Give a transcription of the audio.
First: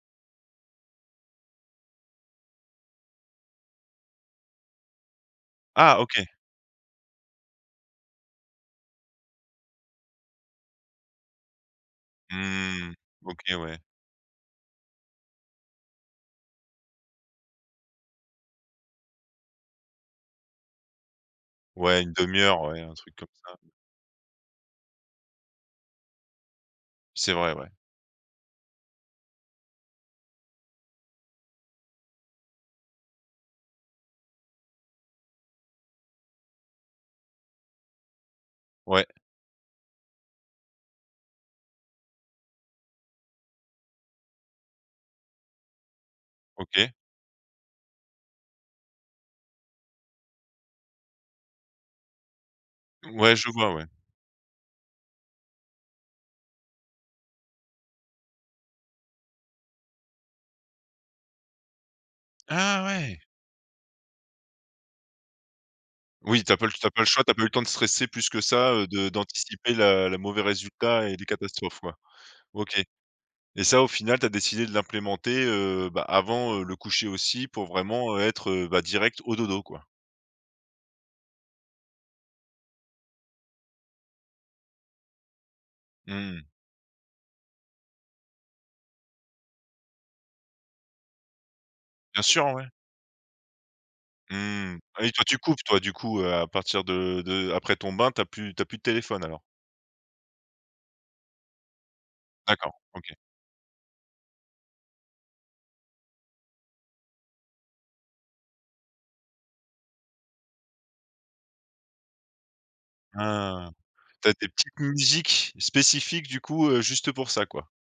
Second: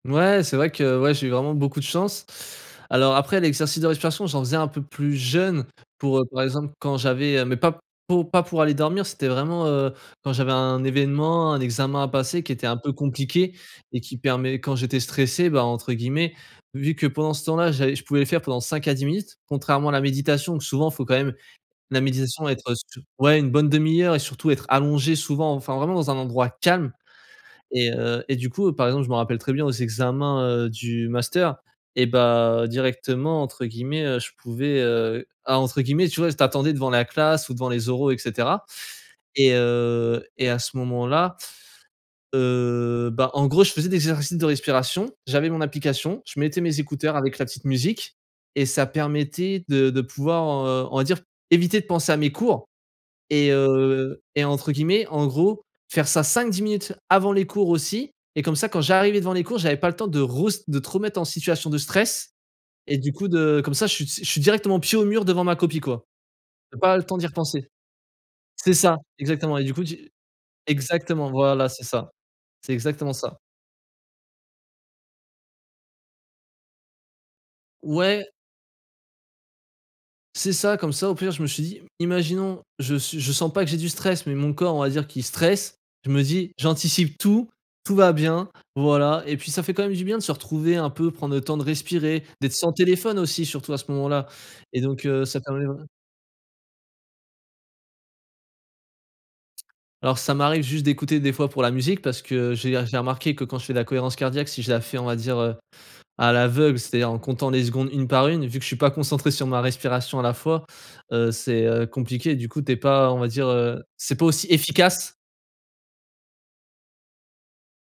Ouais c'est vrai que, heu, ouais, j'ai eu vraiment beaucoup de chance. Alors, après, l'exercice de respiration, j'en faisais un peu plus jeune Ah OK. pour, heu, par exemple, quand j'avais, heu, mais pas pou pas pour aller dormir c'était vraiment, heu, quand j'avais un événement, un examen à passer qui était un peu Mmh, OK compliqué ouais. et qui permet, quand j'étais stressé, bah, entre guillemets «Vu que pendant ce temps-là, j'allais je pouvais le faire pendant 5 à 10 minutes». Contrairement à la méditation, où souvent faut quand même, la Ouais une 1/2 méditation heure, être ouais, un su truc comme ouais une ça. bonne 1/2 heure et surtout être allongé souvent enfin vraiment dans un endroit calme C'est vrai, ouais. et heu et du coup, heu, par exemple je me rappelle très bien aux examens, heu, du master et bah, «directement» entre guillemets, heu, je pouvais, heu ah «entre guillemets», tu vois, tu attendais devant la classe ou devant les oraux et cetera Ouais. et heu, et à ce moment-là, heu, bah, en gros, je faisais des exercices de respiration, j'avais mon application, je mettais mes OK. écouteurs avec la petite musique et ça permettait de de pouvoir, heu, on va dire, éviter de penser à mes cours Ouais, et je vois, ouais. heu et «entre guillemets» en gros, faire ça 5-10 minutes avant les cours aussi et comme ça, quand j'arrivais devant les cours, j'avais pas le temps de restr de te remettre en situation de stress, Ah et du ouais. coup de comme ça je suis je suis directement pied au mur devant ma copie quoi. Oui, tu as tu Tu as as pas pas le le temps choix, d'y tu as pas eu le temps repenser. de stresser plus que ça, C'est heu, ça, de exactement et d'anticiper du coup la tu la mauvais résultat et les exactement! Voilà catastrophes c'est quoi. ça, c'est OK exactement ça. et ça au final tu as décidé de l'implémenter, heu, bah, avant, heu, le coucher aussi pour vraiment, heu, Ouais. être, heu, bah, direct au dodo quoi. C'est ça. Comme ça, au pire, je me suis dit: «Imaginons je suis je sens pas que j'ai du stress mais mon corps on va dire qu'il stresse». Je me Mmh. dis «J'anticipe tout, tout va bien. Voilà» et puis ça fait quand même du bien de se retrouver, un peu, prendre le temps de respirer, Bien sûr, d'être sans ouais. téléphone aussi, surtout à ce moment-là Mmh et mh, ah donc, oui, toi, heu, tu ça coupes, permet toi, vrai du coup, heu, à partir de de après ton bain, tu as plus tu as plus de téléphone alors. Alors ça m'arrive juste d'écouter, des fois, pour la musique parce que, heu, j'ai D'accord. j'ai OK. remarqué que quand je fais de cohérence cardiaque, si je la fais, on va dire, heu, à l'aveugle, c'est-à-dire en comptant les secondes, une par une, vu que je suis pas concentré sur ma respiration à la fois, heu, c'est, heu, compliqué. Du coup, tu es pas, on va dire, Ah. heu, c'est pas Tu as aussi des petites efficace. musiques, spécifiques, du coup, heu, juste pour ça, quoi?